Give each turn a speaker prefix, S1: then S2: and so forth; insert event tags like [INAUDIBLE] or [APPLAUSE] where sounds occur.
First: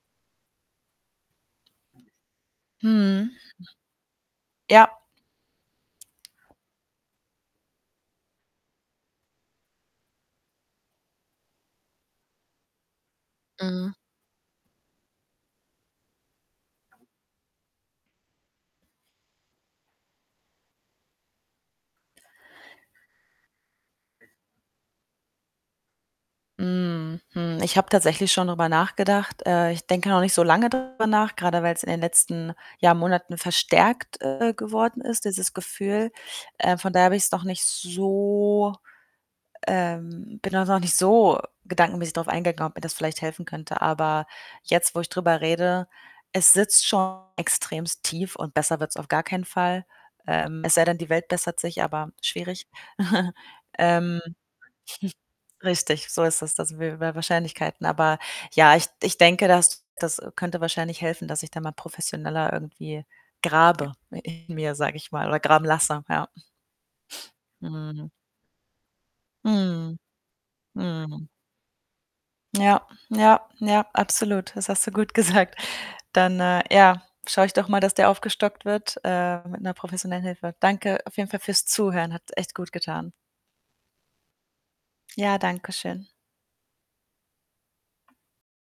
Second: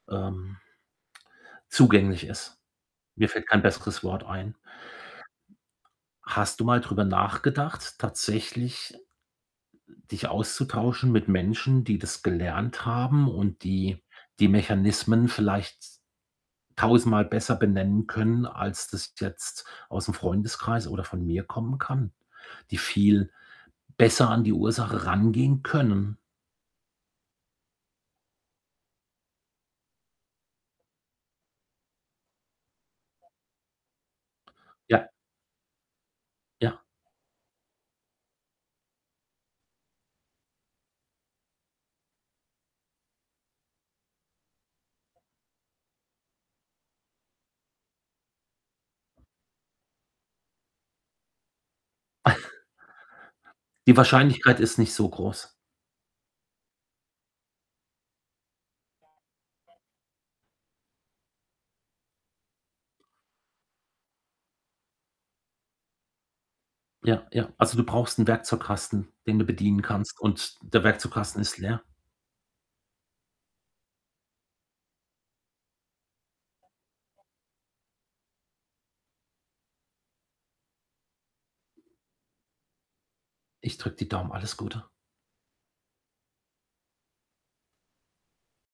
S1: Ähm zugänglich ist. Mir
S2: Mhm.
S1: fällt kein besseres Wort ein.
S2: Ja.
S1: Hast du mal drüber nachgedacht, tatsächlich, äh, dich auszutauschen mit Menschen, die das gelernt haben und
S2: Mhm.
S1: die die Mechanismen vielleicht tausendmal besser benennen können, als das jetzt ausm Freundeskreis oder von mir kommen kann, die viel besser an die Ursache rangehen können?
S2: Mhm, hm, ich habe tatsächlich schon drüber nachgedacht. Äh, ich denke noch nicht so lange darüber nach, grade weil's in den letzten, ja, Monaten verstärkt, äh, geworden
S1: Ja.
S2: ist, dieses Gefühl. Äh,
S1: Ja.
S2: von daher habe ich's noch nicht so ähm, bin da noch nicht so gedankenmäßig drauf eingegangen, ob mir das vielleicht helfen könnte. Aber jetzt, wo ich drüber rede, es sitzt schon extrem tief und besser wird's auf gar keinen Fall, ähm, es sei denn, die Welt bessert sich, aber
S1: [SNORTS]
S2: schwierig. [CHUCKLES]
S1: Die
S2: Ähm,
S1: Wahrscheinlichkeit ist nicht so
S2: [SNORTS]
S1: groß.
S2: richtig, so ist das. Das sind wir wieder bei Wahrscheinlichkeiten, aber ja, ich ich denke, das das könnte wahrscheinlich helfen, dass ich da mal professioneller irgendwie grabe in mir, sage ich mal, oder graben lasse, ja. [SNORTS]
S1: Ja, ja. Also, du
S2: Mhm.
S1: brauchst 'n Werkzeugkasten, den du bedienen
S2: Mhm.
S1: kannst und der
S2: Mhm.
S1: Werkzeugkasten ist leer.
S2: Ja, ja, ja, absolut. Das hast du gut gesagt. Dann, äh, ja, schaue ich doch mal, dass der aufgestockt wird, äh, mit 'ner professionellen Hilfe. Danke auf jeden Fall fürs Zuhören. Hat echt gut getan.
S1: Ich drücke die Daumen. Alles Gute.
S2: Ja, danke schön.